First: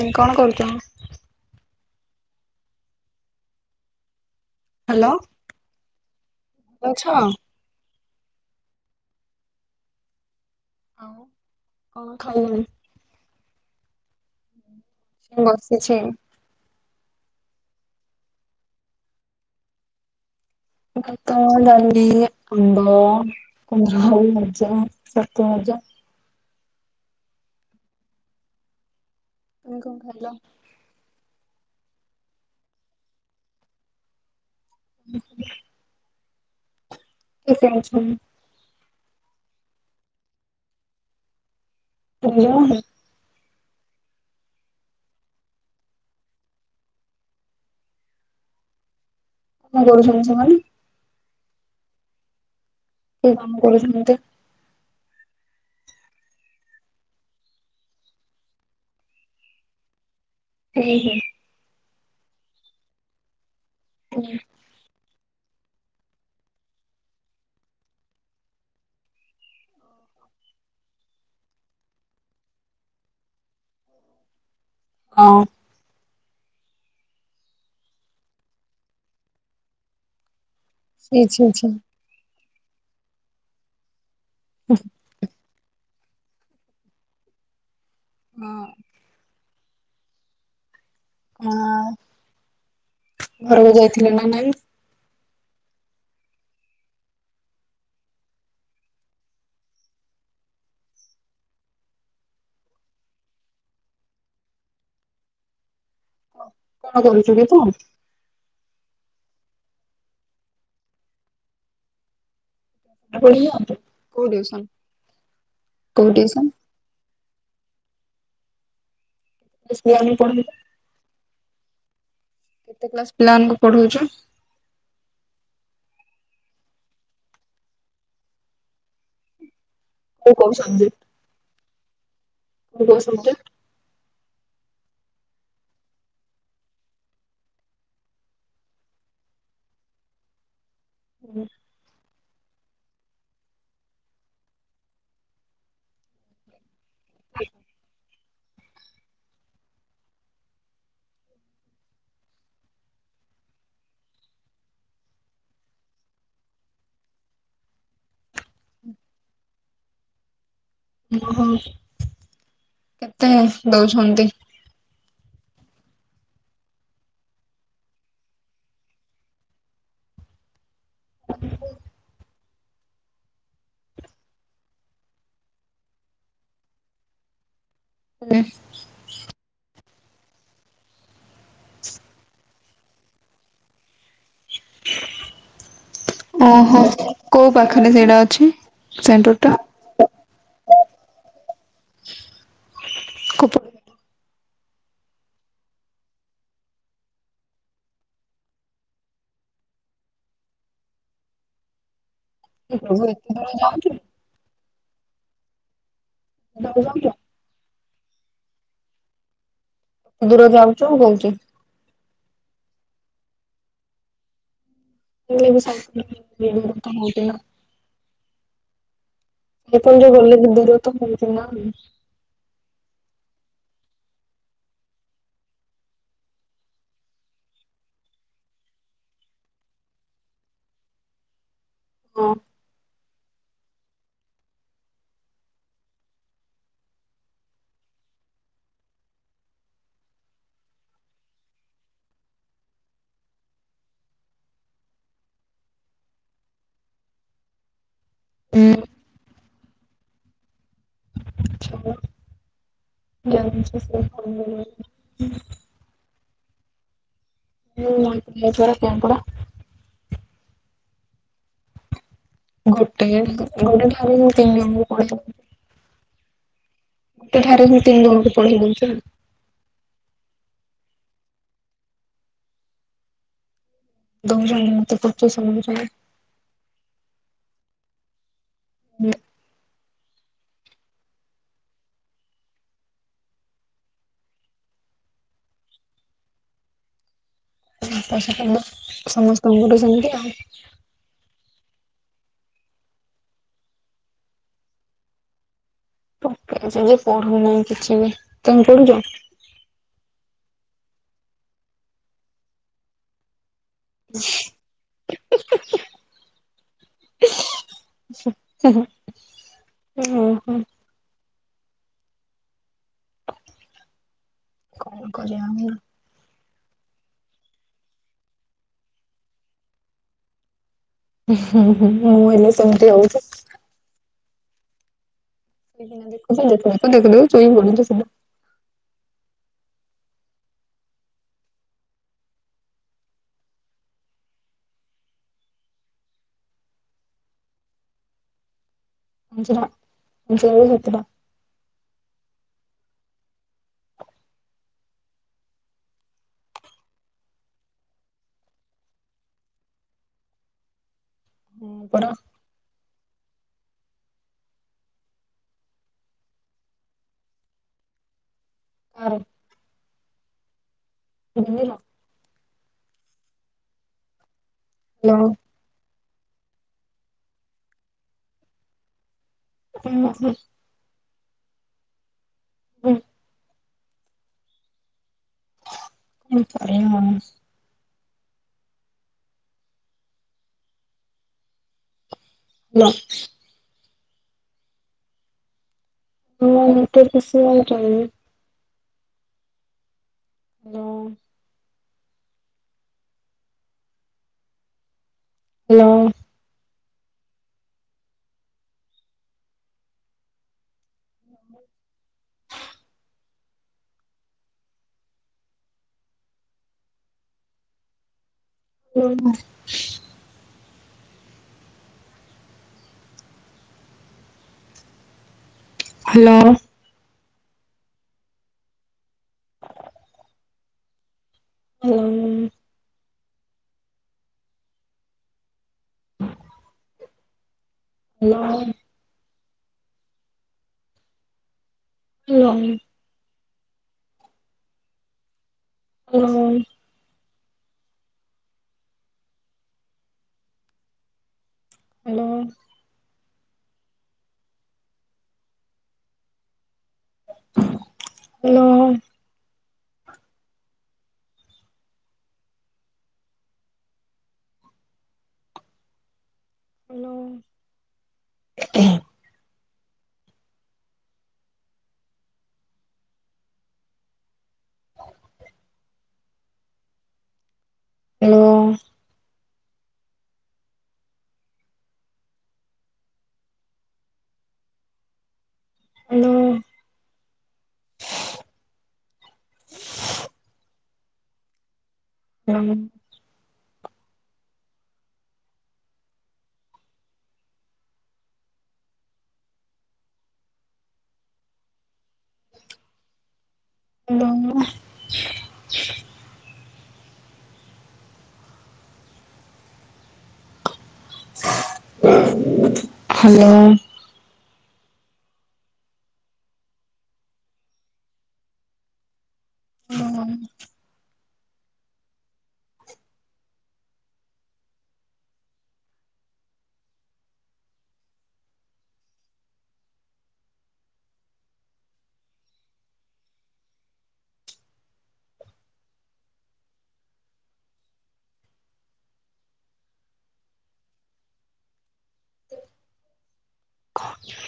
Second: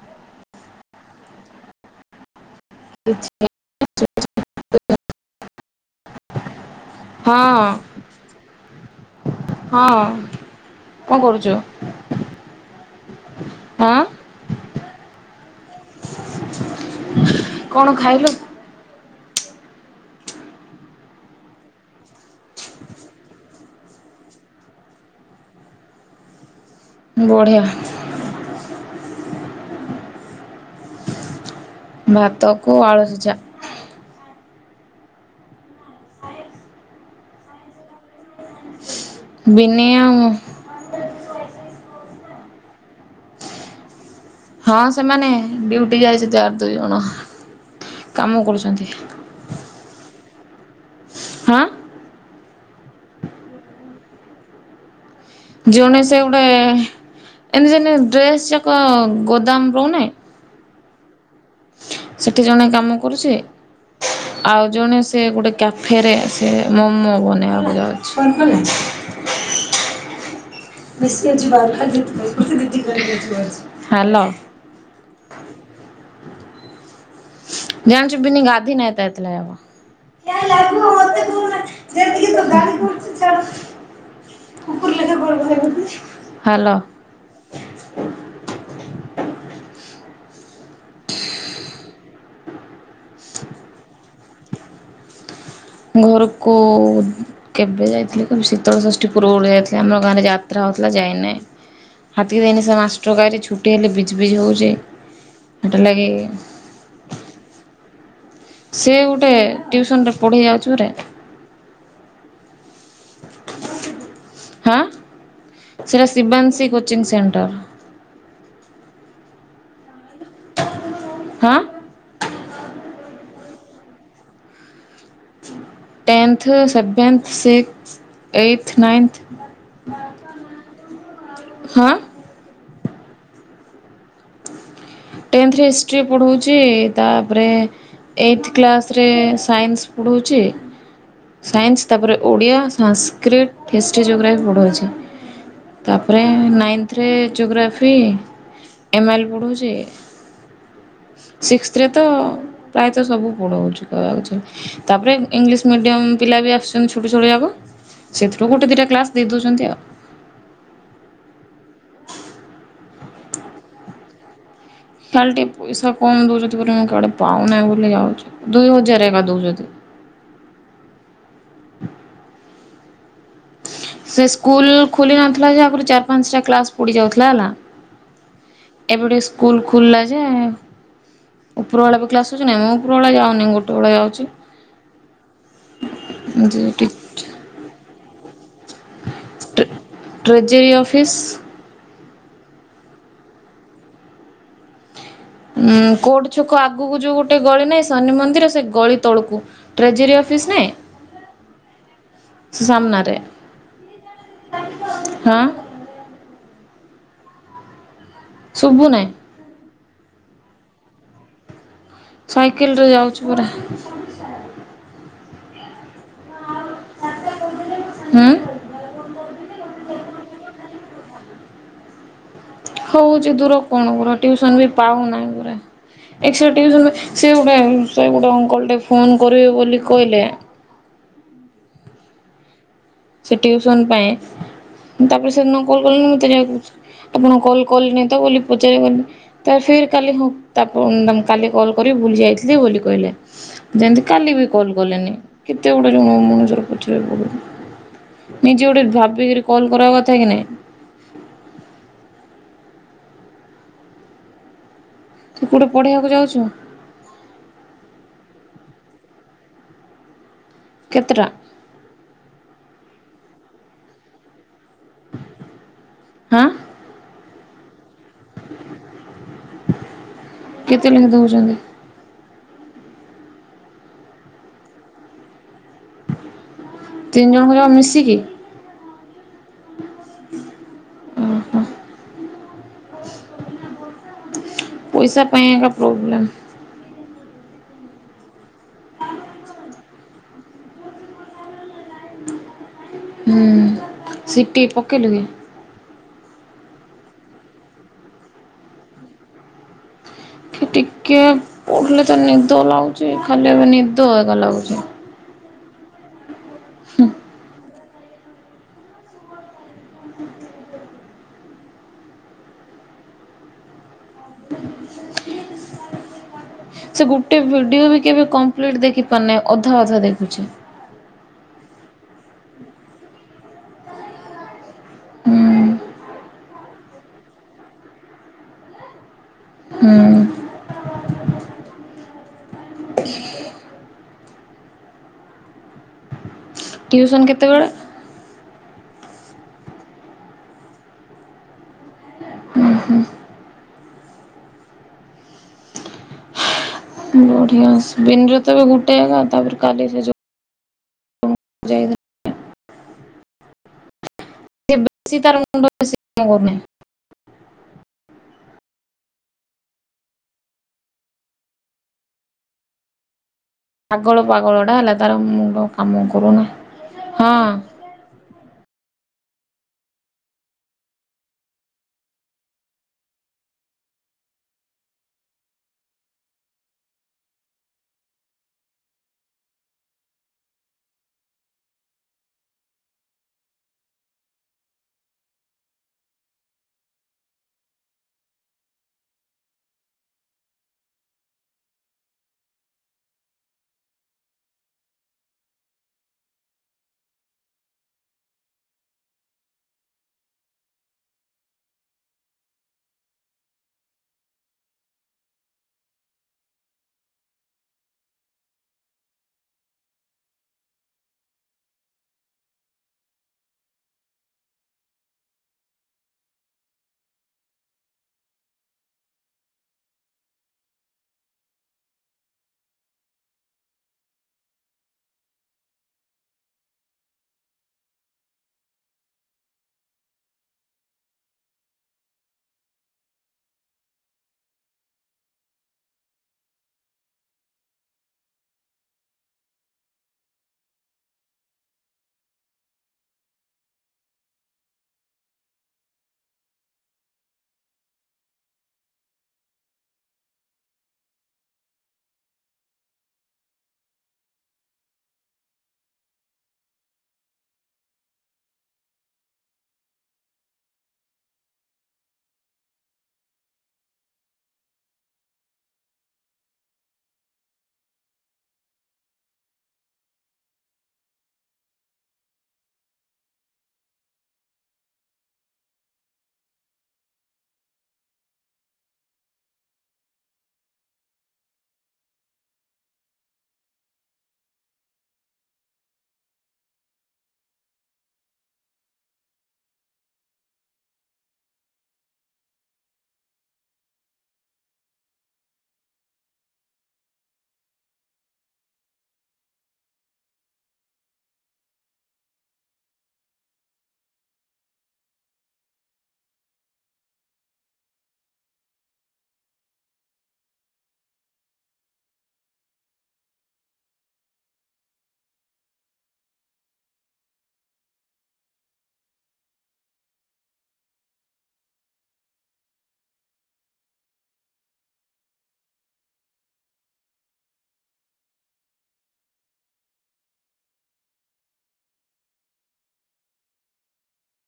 ତମେ କଣ କରୁଛ? ଅଛି ନାଇଁ। ହ୍ୟାଲୋ। ଅଛ? ହଁ। ହଁ କଣ ଆଉ କରୁଛୁ? କଣ ଖାଇଲଣି? ହଁ। ସିଏ ନସିଛି। କଣ ଖାଇଲୁ? ଭାତ ଡାଲି ଆମ୍ବ କୁନ୍ଦୁରି ଆଳୁ ଭଜା ଛତୁ ଭଜା। ବଢ଼ିଆ। ତମେ କଣ ଖାଇଲ? ଭାତ କୁ ଆଳୁସିଝା। ହଁ କେତେ ଅଛନ୍। ବିଧି ଆଉ ମୁଁ। ତିନି ଜଣ। ହଁ ସେମାନେ ଡ୍ୟଟି ଯାଇଛନ୍ତି ଆର ଦୁଇ ଜଣ କାମ କରୁଛନ୍ତି। କଣ କରୁଛନ୍ତି ସେମାନେ। ହାଁ। କୋଉ କାମ କରୁଛନ୍ତି। ଜଣେ ସେ ଗୋଟେ ଏମିତି ଯେମତି ଡ୍ରେସ୍ ଯାକ ଗୋଦାମ ରହୁ ନେହିଁ। ହୁଁ ହୁଁ। ସେଠି ଜଣେ କାମ କରୁଛି। ହୁଁ। ଆଉ ଜଣେ ସେ ଗୋଟେ କ୍ୟାଫେରେ ସେ ମୋମୋ ବନେଇବାକୁ ଯାଉଛି। ହ ହାଲୋ। କଁ। [unintelligible] ସେ ଆଛା ଆଛା। [unintelligible] ହାଲୋ। ହଁ। ହଁ ଘରକୁ ଯାଇଥିଲେ ନା ନାଇ। ଘରୁକୁ। କେବେ ଯାଇଥିଲି କହିବି ଶୀତଳ ଷଷ୍ଠୀ ପୂର୍ବ ରୁ ଯାଇଥିଲି ଆମ ଗାଁରେ ଯାତ୍ରା ହଉଥିଲା ଯାଇନି। ହାତକି ଯାଇନି ସେ ମାଷ୍ଟର ଭାରି ଛୁଟି ହେଲେ ବିଜି ବିଜି ହଉଛି ସେଇଟାର ଲାଗି। କଣ କରୁଛୁ କି ତୁ। ସିଏ ଗୋଟେ ଟ୍ୟଉସନ ରେ ପଢ଼ି ଯାଉଛି ଗୁରେ। କୋଉ ଟିଉସନ? ହାଁ କୋଉ ସେଇଟା ଟିଉସନ? Shivanshi coaching centre. [unintelligible] ହାଁ। କେତେ କ୍ଲାସ ପିଲା ମାନଙ୍କୁ ପଢଉଛ। Tenth seventh six eighth ninth. କୋଉ କୋଉ ସବଜେକ୍ଟ। ହାଁ। କୋଉ କୋଉ ସବଜେକ୍ଟ। ଟେନ୍ଥରେ ହିଷ୍ଟ୍ରି ପଢ଼ଉଛି ତାପରେ। ଏଇଟ୍ଥ କ୍ଲାସ୍ ରେ ସାଇନ୍ସ ପଢ଼ଉଛି। ହୁଁ। ସାଇନ୍ସ ତା ପରେ ଓଡ଼ିଆ ସାସ୍କ୍ରିଟ୍ ହିଷ୍ଟ୍ରି ଜୋଗ୍ରାଫି ପଢ଼ଉଛି। ତାପରେ ନାଇନ୍ଥରେ ଜୋଗ୍ରାଫି ଏମ ଆଇ ଲ୍ ପଢ଼ଉଛି। ସିକ୍ସଥ ରେ ତ ପ୍ରାୟତଃ ସବୁ ପଢଉଛି କହିବାକୁଛି। ତାପରେ ଇଂଲିଶ ମିଡ଼ିୟମ ପିଲା ବି ଆସୁଛନ୍ତି ଛୋଟ ଛୋଟ ଯାକ। ସେଇଥିରୁ ଗୋଟେ ଦିଟା କ୍ଲାସ୍ ଦେଇ ଦେଉଛନ୍ତି ଆଉ। ଓହୋ କେତେ ଦଉଛନ୍ତି। ଖାଲି ଟିକେ ପଇସା କମ୍ ଦେଉଛନ୍ତି ବୋଲି ମୁଁ କାଆଡ଼େ ପାଉନାହିଁ ବୋଲି ଯାଉଚି ଦୁଇ ହଜାର ଏକା ଦେଉଚନ୍ତି। ସେସ୍କୁଲ୍ ଖୋଲି ନଥିଲାଯା ଆଗୁରୁ ଚାରି ପାଞ୍ଚଟା କ୍ଲାସ୍ ପୋଡ଼ି ଯାଉଥିଲା ହେଲା। ହୁଁ। ଏବେ ଟିକେ ସ୍କୁଲ୍ ଖୋଲିଲାଯେ ଉପର ବେଳେବି କ୍ଲାସ୍ ହୋଉଚିନା ମୁଁଉପର ବେଳା ଯାଉନି ଗୋଟେବେଳେ ଯାଉଚି। ଓହୋ କୋଉ ପାଖରେ ସେଇଟା ଅଛି ସେଣ୍ଟରଟା? ଟ୍ରେଜରୀ ଅଫିସ୍ କୋଉ ପ ଉଁ କୋଟ ଛକ ଆଗକୁ ଯୋଉ ଗୋଟେ ଗଳି ନାହିଁ ଶନି ମନ୍ଦିର ସେଗଳି ତଳକୁ। ଟ୍ରେଜରୀ ଅଫିସ୍ ନାଇଁ [inaudible] ସେସାମ୍ନାରେ ଏତେ ଦୂର ଯାଉଛୁ ହଁ। [unintelligible] ଶୁବୁନାଇଁ? ଦୂର ଯାଉଚୁ ମୁଁ କହୁଚି। ସାଇକେଲରେ ଯାଉଚି ପରା। ହୁଁ। [unintelligible] କେତେଳେ ଯୋଉ ଗଲେ ଦିଦିରତ ହେଇଚିନା। ହଉଚି ଦୂର କଣ କରି ଟିଉସନବି ପାଉନାହିଁ ପରା। ଏକ୍ସଟ୍ରା ଟିଉସନ୍ ସେଗୋଟେ ସେଗୋଟେ ଅଙ୍କଲଟେ ଫୋନ୍ କରିବେ ବୋଲି କହିଲେ ହଁ। ସେଟିଉସନ ପାଇଁ ତାପରେ ସେଦିନ କଲ୍ କଲେଣିି ମତେ ଯା ଆପଣଙ୍କୁ କଲ୍ କଲିନିତ ବୋଲି ପଚାରିବନି ତାଫିର୍ କାଲି ହଁ ତାପ କାଲି କଲ୍ କରିବି ଭୁଲି ଯାଇଥିଲି ବୋଲି କହିଲେ। ଯେମିତି କାଲିବି କଲ୍ କଲେନି କେତେ ଗୁଡ଼େ ଜଣ ମଣିଷର ପଛରେ ପଡ଼ିବୁ। ନିଜେ ଗୋଟେ ଭାବିକିରି କଲ୍ କରିବାକଥାକି ନାଇଁ। [unintelligible] ତୁ କଉଠେ ପଢିବାକୁ ଯାଉଛୁ? ମୁଁ [unintelligible] କେପଡ଼ା। କେତେଟା? ଗୋଟେ ଗୋଟେ ଠାରେ ମୁଁ ତିନି ଜଣଙ୍କୁ ପଢ଼େଇବି। ହଁ। ଗୋଟେ ଠାରେ ମୁଁ ତିନି ଜଣଙ୍କୁ ପଢ଼େଇ ଦୋଉଚଅ। କେତେଲେଖା ଦଉଚନ୍ତି? ଦଉଚନ୍ତି ମତେ ପଚ [unintelligible] ତିନି ଜଣଙ୍କ ଯମା ମିଶିକି? ହୁଁ। ଓହୋ ପଇସା ପାଇଁ ଏକା ପ୍ରୋବ୍ଲେମ୍। [unintelligible] ସମସ୍ତଙ୍କଠୁ ସେମିତି ଆଉ। ହୁଁ ସିଟିି ପକେଇଲୁକି? ପକେଇଚିଯେ ପଢୁନାହିଁ କିଛିବି ତମେ ପଢୁଚ? ଏଠି ଟିକେ ପଢିଲେତ ନିଦ ଲାଗୁଚି ଖାଲି ଏବେ ନିଦ ହେଗା ଲାଗୁଚି। ହୁଁ। ଉଁ ହୁଁ। କଣ କରିବା ଆଉ। [inaudible] ସେ ଗୋଟେ ଭିଡିଓବି କେବେ କମ୍ପ୍ଲିଟ ଦେଖି ପାରୁନାହିଁ ଅଧା ଅଧା ଦେଖୁଚି। ମୁଁ ହେଲେ ସେମିତି ହଉଚି। ହୁଁ ଦେଖୁଚି ଦେଖୁ ଦେଖୁ ଦେଖୁ ଦେଖୁ ଶୋଇ ପଡୁଚି ସିଧା। ହୁଁ। [inaudible] ଟ୍ୟୁସନ୍ କେତେବେଳେ? ପାଞ୍ଚଟା। ପାଞ୍ଚଟା ରୁ ସାତଟା। [unintelligible] ବଢିଆ। [unintelligible] ତାପରେ କାଲି ରେ ଯୋଉ ହଁ ପରା [unintelligible] [unintelligible] କାରେ? [unintelligible] ପାଗଳ ପାଗଳଟା ହେଲା। ତାର ହ୍ୟାଲୋ ମୁଣ୍ଡ କାମ କରୁନି ହଁ। [unintelligible] ଉଁ [unintelligible] [unintelligible] [unintelligible] ଯୋଉଁ [unintelligible] [inaudible] [unintelligible] hello. [unintelligible] [inaudible] Hello. [unintelligible] [unintelligible] Hello. Hello. Hello. Hello. Hello. [unintelligible] Hello. Hello. [unintelligible] କହଃ